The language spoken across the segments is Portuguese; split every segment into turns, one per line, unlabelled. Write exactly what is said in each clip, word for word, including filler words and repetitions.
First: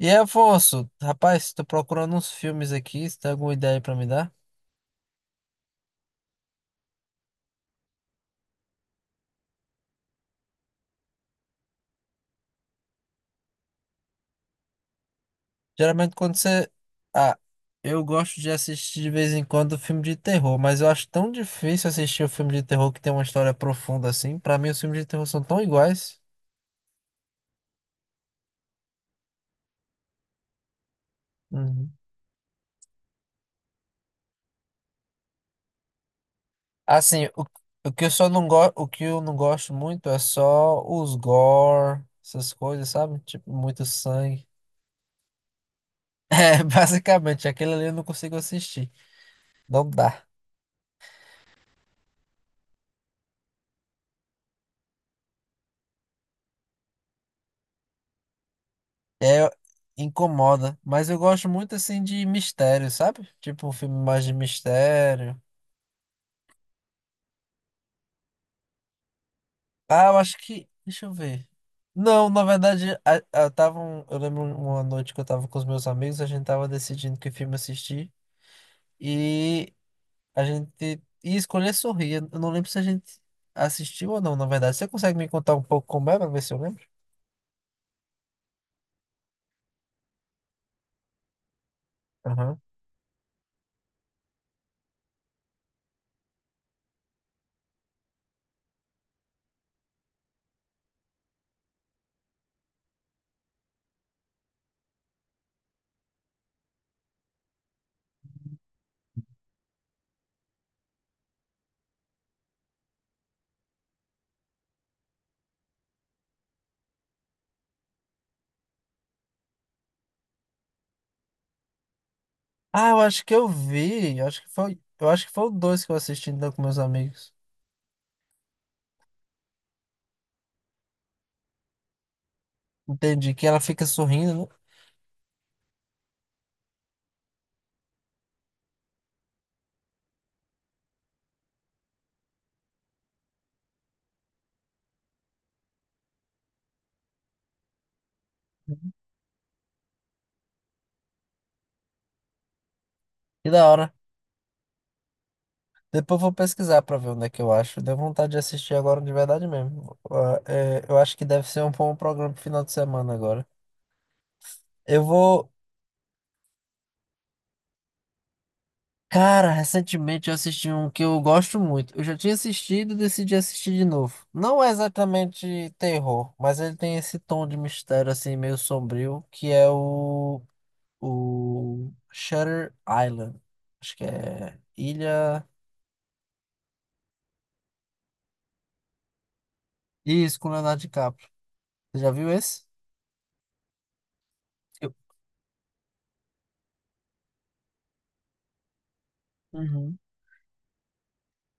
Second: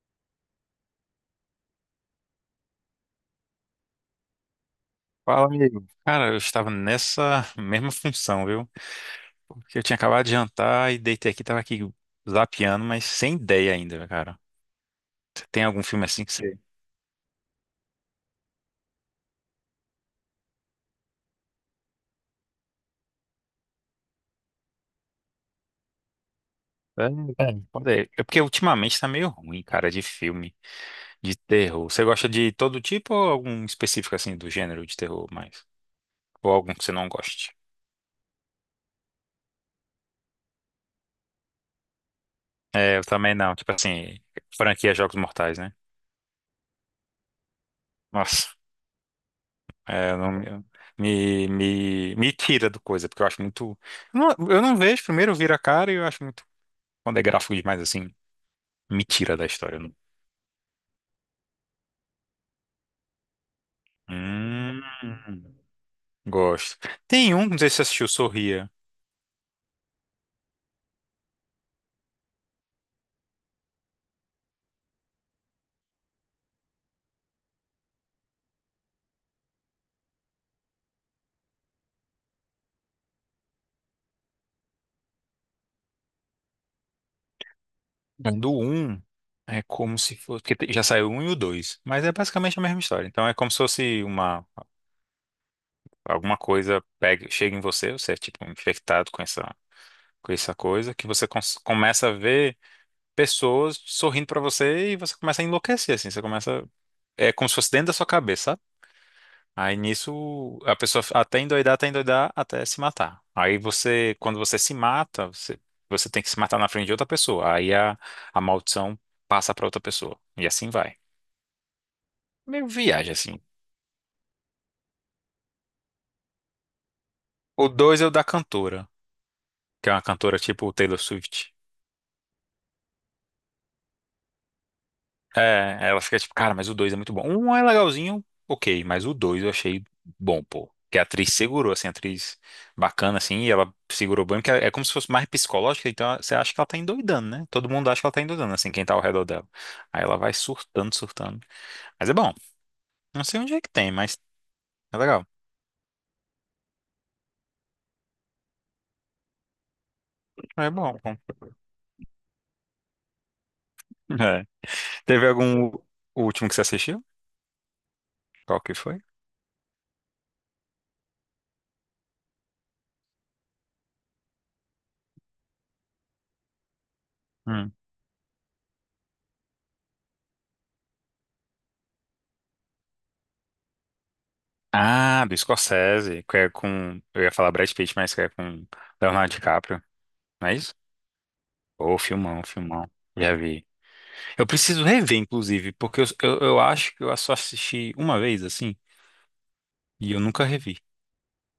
E aí, Afonso, rapaz, tô procurando uns filmes aqui, se tem alguma ideia pra me dar?
Fala, amigo. Cara, eu estava nessa mesma função, viu? Porque eu tinha acabado de jantar e deitei aqui, tava aqui zapeando, mas sem ideia ainda, cara. Você tem algum filme
Geralmente
assim que
quando
você.
você... Ah, eu gosto de assistir de vez em quando filme de terror, mas eu acho tão difícil assistir o filme de terror que tem uma história profunda assim. Pra mim, os filmes de terror são tão iguais.
É, é, pode ser. É porque ultimamente tá meio ruim, cara, de filme, de terror.
Uhum.
Você gosta de todo tipo ou algum específico, assim, do gênero de terror mais? Ou algum que você não
Assim, o,
goste?
o que eu só não gosto, o que eu não gosto muito é só os gore, essas coisas,
É, eu
sabe?
também
Tipo,
não. Tipo
muito
assim,
sangue.
franquia Jogos Mortais, né?
É, basicamente, aquele ali eu não consigo
Nossa.
assistir. Não
É, eu
dá.
não eu- me, me, me tira do coisa, porque eu acho muito. Eu não, eu não vejo, primeiro eu viro a cara e eu acho muito. Quando é gráfico demais assim, me tira da
É,
história. Eu não-
incomoda, mas eu gosto muito assim de mistério, sabe? Tipo um filme mais de
Hum,
mistério.
gosto. Tem um, não sei se você assistiu, Sorria.
Ah, eu acho que. Deixa eu ver. Não, na verdade, a, a- tava um- eu lembro uma noite que eu tava com os meus amigos, a gente tava decidindo que filme assistir e a gente ia escolher Sorrir. Eu não lembro se a gente assistiu ou não, na verdade. Você consegue me contar um pouco como é pra ver se eu lembro?
É do um é como se fosse. Porque te- já saiu o um e o dois, mas é basicamente
Aham.
a mesma história. Então é como se fosse uma. Alguma coisa pega, chega em você, você é tipo infectado com essa, com essa coisa, que você cons- começa a ver. Pessoas sorrindo pra você e você começa a enlouquecer, assim, você começa, é como se fosse dentro da sua cabeça, sabe? Aí nisso a pessoa até endoidar, até endoidar, até se matar. Aí você, quando você se mata, você, você tem que se matar na frente de outra pessoa. Aí a, a maldição passa pra outra pessoa. E assim vai. Meio
Ah, eu
viagem,
acho que
assim.
eu vi. Eu acho que foi, eu acho que foi o dois que eu assisti então com meus amigos.
O dois é o da cantora, que é uma cantora tipo Taylor Swift.
Entendi, que ela fica sorrindo, né?
É, ela fica tipo, cara, mas o dois é muito bom. Um é legalzinho, ok, mas o dois eu achei bom, pô. Que a atriz segurou, assim, a atriz bacana, assim, e ela segurou bem, porque é como se fosse mais psicológica, então você acha que ela tá endoidando, né? Todo mundo acha que ela tá endoidando, assim,
Que
quem tá ao redor dela. Aí ela vai surtando, surtando. Mas é bom. Não sei onde é
da
que
hora.
tem, mas é legal.
Depois eu vou pesquisar pra ver onde é que eu acho. Deu vontade de assistir agora de verdade mesmo. Ah,
É
é, eu
bom,
acho
bom.
que deve ser um bom programa pro final de semana agora.
É.
Eu
Teve
vou.
algum último que você assistiu? Qual que foi?
Cara, recentemente eu assisti um que eu gosto muito. Eu já tinha assistido e decidi assistir de novo. Não é exatamente terror, mas ele tem esse tom de
Hum.
mistério assim, meio sombrio, que é o, o Shutter Island. Acho que é
Ah, do
Ilha.
Scorsese, que é com. Eu ia falar Brad Pitt, mas que é com Leonardo DiCaprio.
Isso,
Não
com
né?
Leonardo DiCaprio.
Ô,
Você já viu
filmão,
esse?
filmão. Já vi. Eu preciso
Eu-
rever, inclusive, porque eu, eu, eu acho que eu só assisti uma vez, assim,
Uhum.
e eu nunca revi.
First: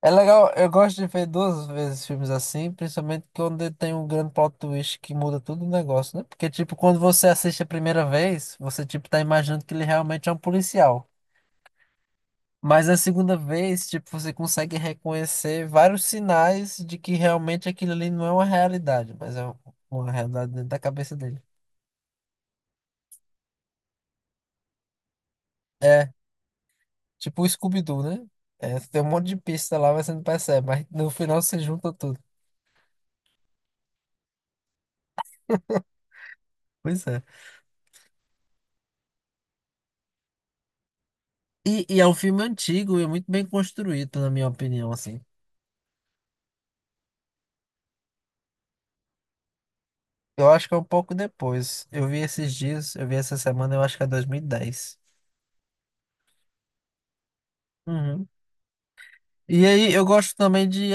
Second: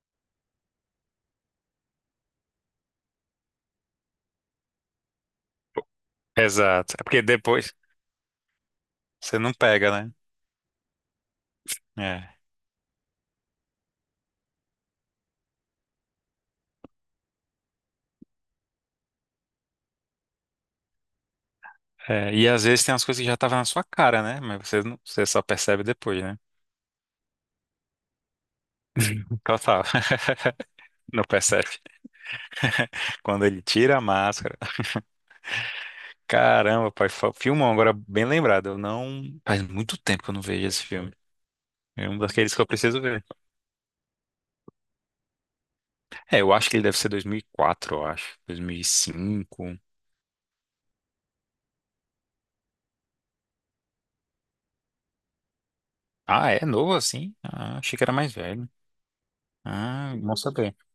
É legal, eu gosto de ver duas vezes filmes assim, principalmente quando tem um grande plot twist que muda todo o negócio, né? Porque, tipo,
Exato.
quando
É porque
você assiste a
depois
primeira vez, você, tipo, tá
você não
imaginando que ele
pega, né?
realmente é um policial.
É.
Mas na segunda vez, tipo, você consegue reconhecer vários sinais de que realmente aquilo ali não é uma realidade, mas é uma realidade dentro da cabeça dele.
É, e às vezes tem umas coisas que já estavam na sua cara, né? Mas você, não, você só percebe
É,
depois, né?
tipo o Scooby-Doo, né? É, tem um monte de pista
Total.
lá, mas você não percebe, mas no
Não
final você
percebe.
junta tudo.
Quando ele tira a máscara. Caramba,
Pois
pai,
é.
fa- filmão, agora bem lembrado. Eu não. Faz muito tempo que eu não vejo esse filme.
E, e é
É
um
um
filme
daqueles que eu
antigo
preciso
e
ver.
muito bem construído, na minha opinião, assim.
É, eu acho que ele deve ser dois mil e quatro, eu acho. dois mil e cinco.
Eu acho que é um pouco depois. Eu vi esses dias, eu vi essa semana, eu acho que é dois mil e dez.
Ah, é novo assim? Ah, achei que era
Uhum.
mais velho.
E aí, eu
Ah,
gosto
bom
também
saber.
de,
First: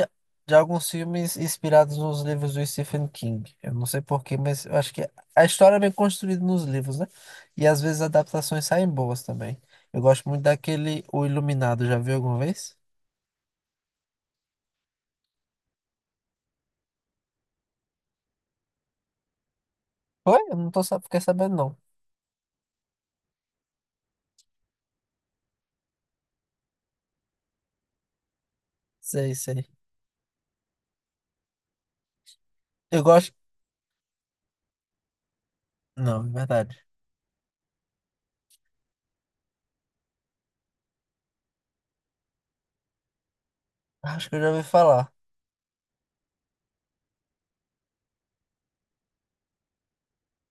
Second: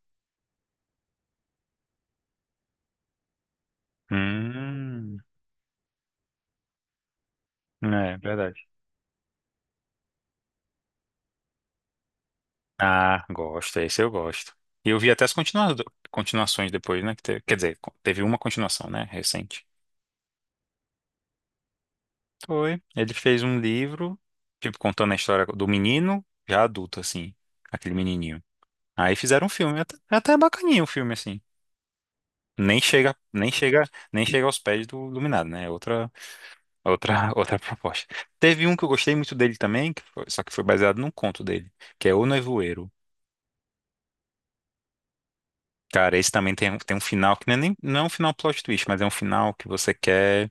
de alguns filmes inspirados nos livros do Stephen King. Eu não sei porquê, mas eu acho que
Hum,
a história é bem construída nos livros, né? E às vezes
é verdade.
adaptações saem boas também. Eu gosto muito daquele O Iluminado, já viu alguma vez?
Ah, gosto, esse eu gosto. E eu vi até as continua- continuações depois, né? Que te- quer dizer, co- teve uma continuação, né? Recente.
Foi? Eu não tô, sa- fiquei sabendo, não.
Foi. Ele fez um livro, tipo, contando a história do menino, já adulto, assim, aquele menininho. Aí
Sei,
fizeram um
sei.
filme, até, até bacaninha o filme, assim. Nem
Eu
chega,
gosto.
nem chega, nem chega aos pés do Iluminado, né? É outra.
Não, é verdade.
Outra, outra proposta. Teve um que eu gostei muito dele também, que foi- só que foi baseado num conto dele, que é O Nevoeiro.
Acho que eu já ouvi falar.
Cara, esse também tem, um- tem um final que não é, nem, não é um final plot twist, mas é um final que você quer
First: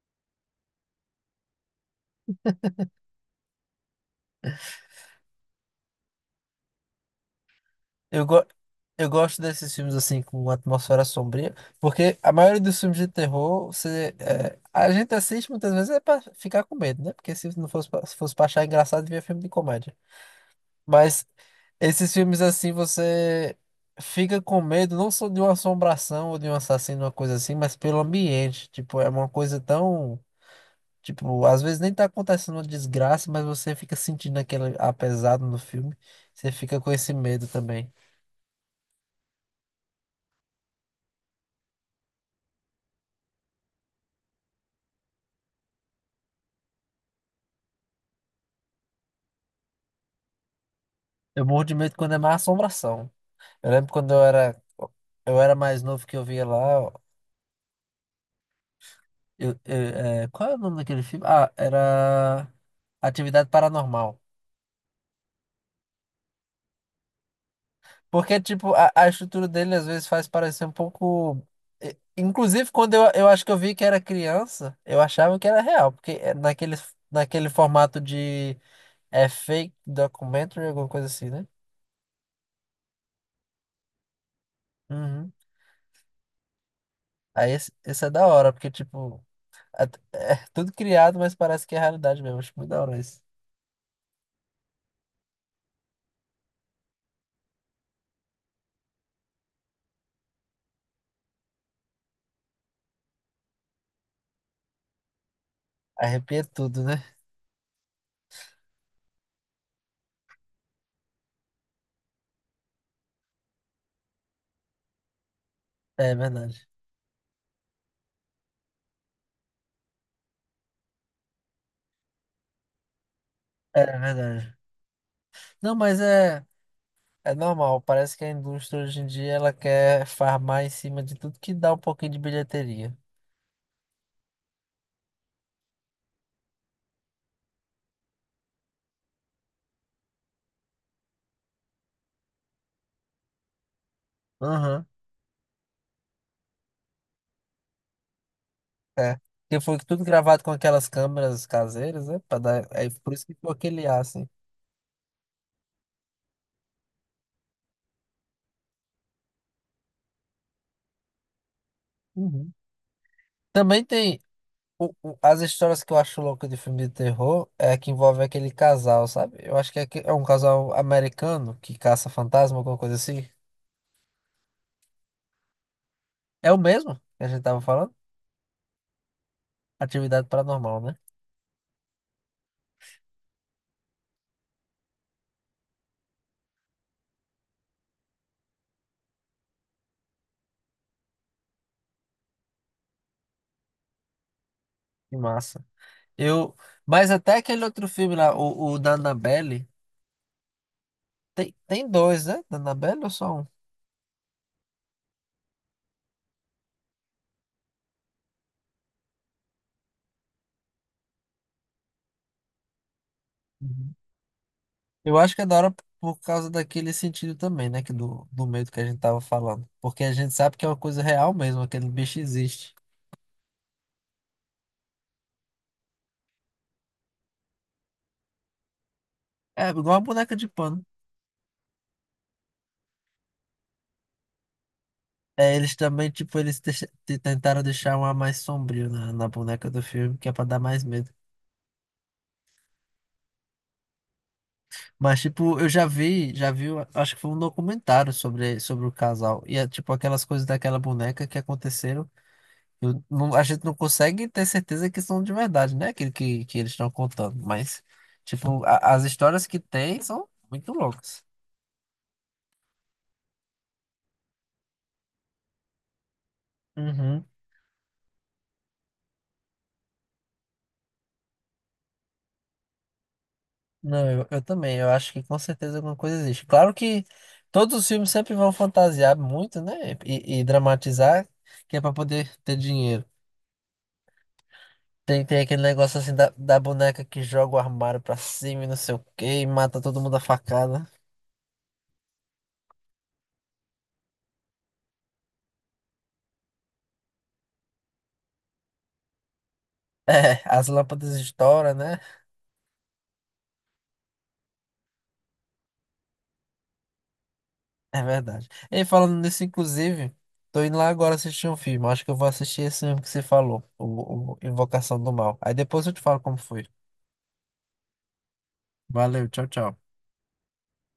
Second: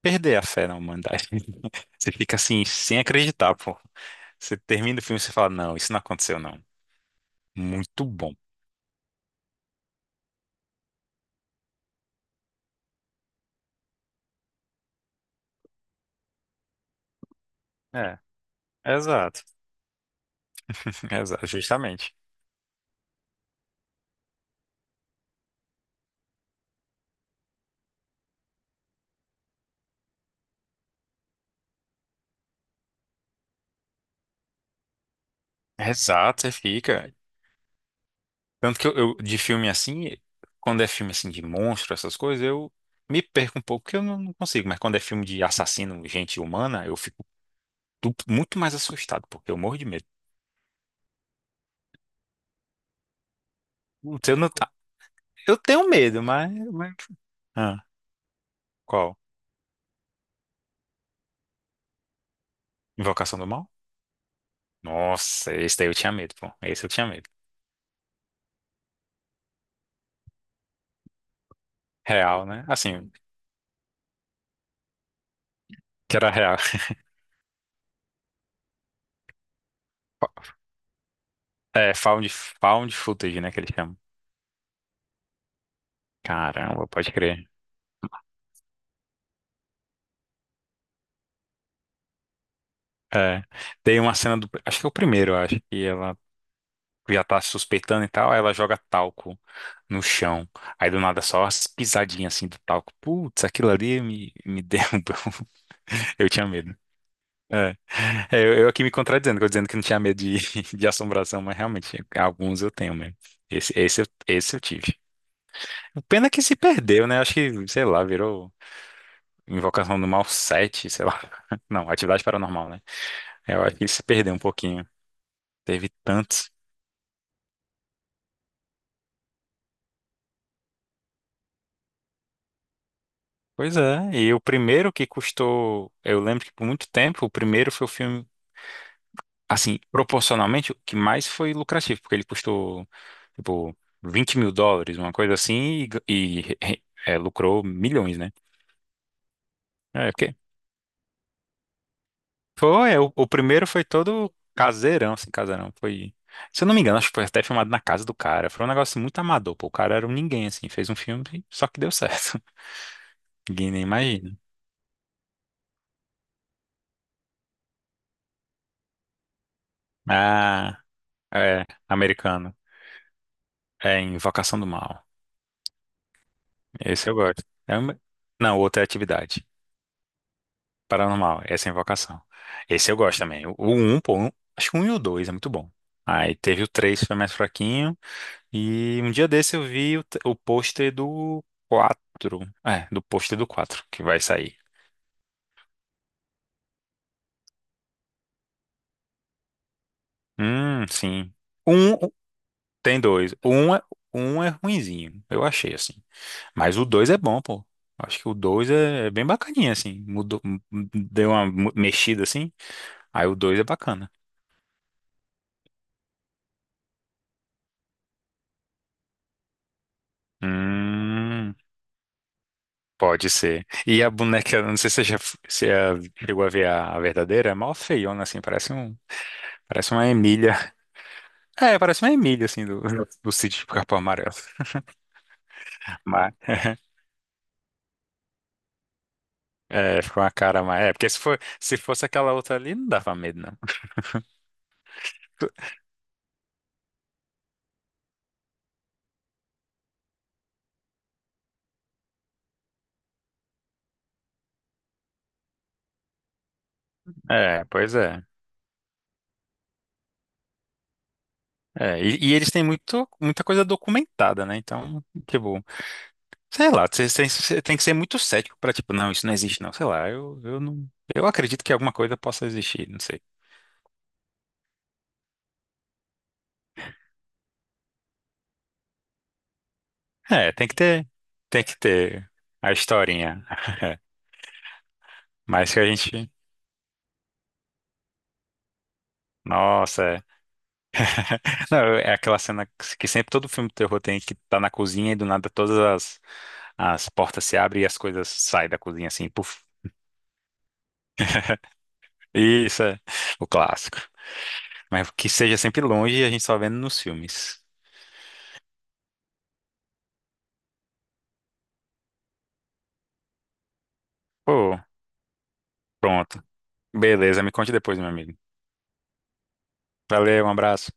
perder a fé na humanidade. Você fica assim, sem acreditar, pô. Você termina o filme e você fala, não, isso não aconteceu, não. Muito
Eu,
bom.
go eu gosto desses filmes assim com uma atmosfera sombria, porque a maioria dos filmes de terror, você, é, a gente assiste muitas vezes é para ficar com medo, né? Porque se não fosse pra, se
É,
fosse para achar engraçado, devia filme
exato.
de comédia. Mas
Exato,
esses
justamente.
filmes assim, você fica com medo não só de uma assombração ou de um assassino, uma coisa assim, mas pelo ambiente. Tipo, é uma coisa tão, tipo, às vezes nem tá acontecendo uma desgraça, mas você fica sentindo aquele apesado no filme,
Exato,
você
você
fica com esse
fica.
medo também.
Tanto que eu, eu- de filme assim, quando é filme assim de monstro, essas coisas, eu me perco um pouco, porque eu não, não consigo. Mas quando é filme de assassino, gente humana, eu fico du- muito mais assustado, porque eu morro de medo.
Eu morro de medo quando é má assombração. Eu lembro quando eu
Putz, Eu, não,
era,
tá-
eu era
eu
mais
tenho
novo que
medo,
eu via
mas,
lá.
mas... Ah, qual?
Eu, eu- é, qual é o nome daquele filme? Ah, era
Invocação do
Atividade
Mal?
Paranormal.
Nossa, esse daí eu tinha medo, pô. Esse eu tinha medo.
Porque, tipo, a, a estrutura dele às vezes faz parecer um pouco. e-
Real, né?
Inclusive, quando eu,
Assim,
eu acho que eu vi que era criança, eu achava que era real. Porque
que era
é
real.
naquele, naquele formato de é fake documentary, alguma coisa assim, né?
É, found, found footage, né, que eles chamam.
Uhum.
Caramba, pode crer.
Aí esse, esse é da hora, porque, tipo. At- É tudo criado, mas parece que é realidade mesmo. Acho muito da hora isso.
É, tem uma cena do. Acho que é o primeiro, acho. Que ela já tá suspeitando e tal, aí ela joga talco no chão. Aí do nada só as pisadinhas assim do talco. Putz, aquilo ali me, me derrubou. Eu
Arrepia
tinha medo.
tudo, né?
É. É, eu, eu aqui me contradizendo, que eu dizendo que não tinha medo de, de assombração, mas realmente, alguns eu tenho mesmo. Esse, esse, eu- esse eu tive. O
É
pena é que se
verdade.
perdeu, né? Acho que, sei lá, virou Invocação do Mal sete sei lá. Não, Atividade Paranormal, né? Eu acho que
É
ele se perdeu um
verdade.
pouquinho.
Não,
Teve
mas é,
tantos.
é normal. Parece que a indústria hoje em dia ela quer farmar em cima de tudo que dá um pouquinho de bilheteria.
Pois é, e o primeiro que custou, eu lembro que por muito tempo, o primeiro foi o filme, assim, proporcionalmente, o que mais foi lucrativo, porque ele custou, tipo, vinte mil
Aham.
dólares, uma coisa assim, e, e, é, lucrou milhões, né?
É. Porque foi tudo
É, porque
gravado com aquelas câmeras caseiras, né? Pra dar, é
foi, é,
por
o,
isso
o
que ficou
primeiro foi
aquele ar, assim.
todo caseirão, assim, caseirão, foi, se eu não me engano, acho que foi até filmado na casa do cara, foi um negócio muito amador, pô, o cara era um ninguém, assim, fez um filme, só que deu certo,
Uhum.
ninguém nem
Também tem.
imagina.
O- o- as histórias que eu acho louca de filme de terror é que envolve aquele casal, sabe? Eu acho que é, que- é um casal
Ah,
americano
é,
que caça
americano,
fantasma, alguma coisa assim.
é Invocação do Mal.
É o mesmo
Esse eu
que a gente
gosto.
tava
É
falando?
uma- não, outra é atividade.
Atividade paranormal, né?
Paranormal, essa é a invocação. Esse eu gosto também. O o um, pô, um- acho que o um e o dois é muito bom. Aí teve o três foi mais fraquinho. E um dia desse eu vi o, t- o pôster do quatro. É, do pôster do quatro que vai sair.
Que massa. Eu, mas até aquele outro filme lá, o, o da Annabelle,
Hum, sim.
tem, tem
Um, o-
dois, né? Da
tem
Annabelle ou
dois.
só um?
Um é, um é ruinzinho, eu achei, assim. Mas o dois é bom, pô. Acho que o dois é é bem bacaninha, assim. Mudou, m- m- deu uma mu- mexida, assim. Aí o dois é
Uhum.
bacana.
Eu acho que é da hora por causa daquele sentido também, né? Que do, do medo que a gente tava falando. Porque a gente sabe que é uma coisa real
Hum,
mesmo, aquele bicho existe.
pode ser. E a boneca, não sei se você já se a- chegou a ver a, a verdadeira, é mó feiona, assim, parece um,
É
parece
igual a
uma
boneca de
Emília.
pano.
É, parece uma Emília, assim, do, do sítio do Capão Amarelo.
É, eles também,
Mas,
tipo, eles deixa- te- tentaram deixar um ar mais sombrio na, na boneca do
é,
filme,
ficou
que
uma
é pra dar
cara mais.
mais
É, porque
medo.
se for, se fosse aquela outra ali, não dava medo, não.
Mas, tipo, eu já vi, já vi, eu acho que foi um documentário sobre, sobre o casal. E é, tipo, aquelas coisas daquela boneca que aconteceram. Eu não- a gente não consegue ter certeza que são de verdade, né? Aquilo que, que eles estão contando.
É,
Mas,
pois é.
tipo, a- as histórias que tem são muito loucas.
É, e, e eles têm muito, muita coisa documentada, né? Então, tipo, sei lá, você
Uhum.
tem, você tem que ser muito cético pra, tipo, não, isso não existe, não. Sei lá, eu, eu não. Eu acredito que alguma coisa possa existir, não sei.
Não, eu, eu também. Eu acho que com certeza alguma coisa existe. Claro que todos os filmes sempre vão fantasiar muito, né? E, e
É, tem que ter,
dramatizar,
tem
que
que
é pra
ter
poder ter
a
dinheiro.
historinha.
Tem, tem aquele
Mas que a
negócio assim
gente.
da, da boneca que joga o armário pra cima e não sei o quê, e mata todo
Nossa,
mundo a
é.
facada.
Não, é aquela cena que sempre todo filme de terror tem que tá na cozinha e do nada todas as, as portas se abrem e as coisas saem da cozinha assim, puf.
É, as lâmpadas estouram, né?
Isso é o clássico. Mas que seja sempre longe e a gente só vendo nos filmes.
É verdade. E falando nisso, inclusive, tô indo lá agora assistir um filme. Acho que eu vou assistir esse filme que você falou, o, o
Pô,
Invocação do Mal. Aí depois eu te falo como
pronto.
foi.
Beleza, me conte depois, meu amigo.
Valeu, tchau, tchau.
Valeu, um abraço.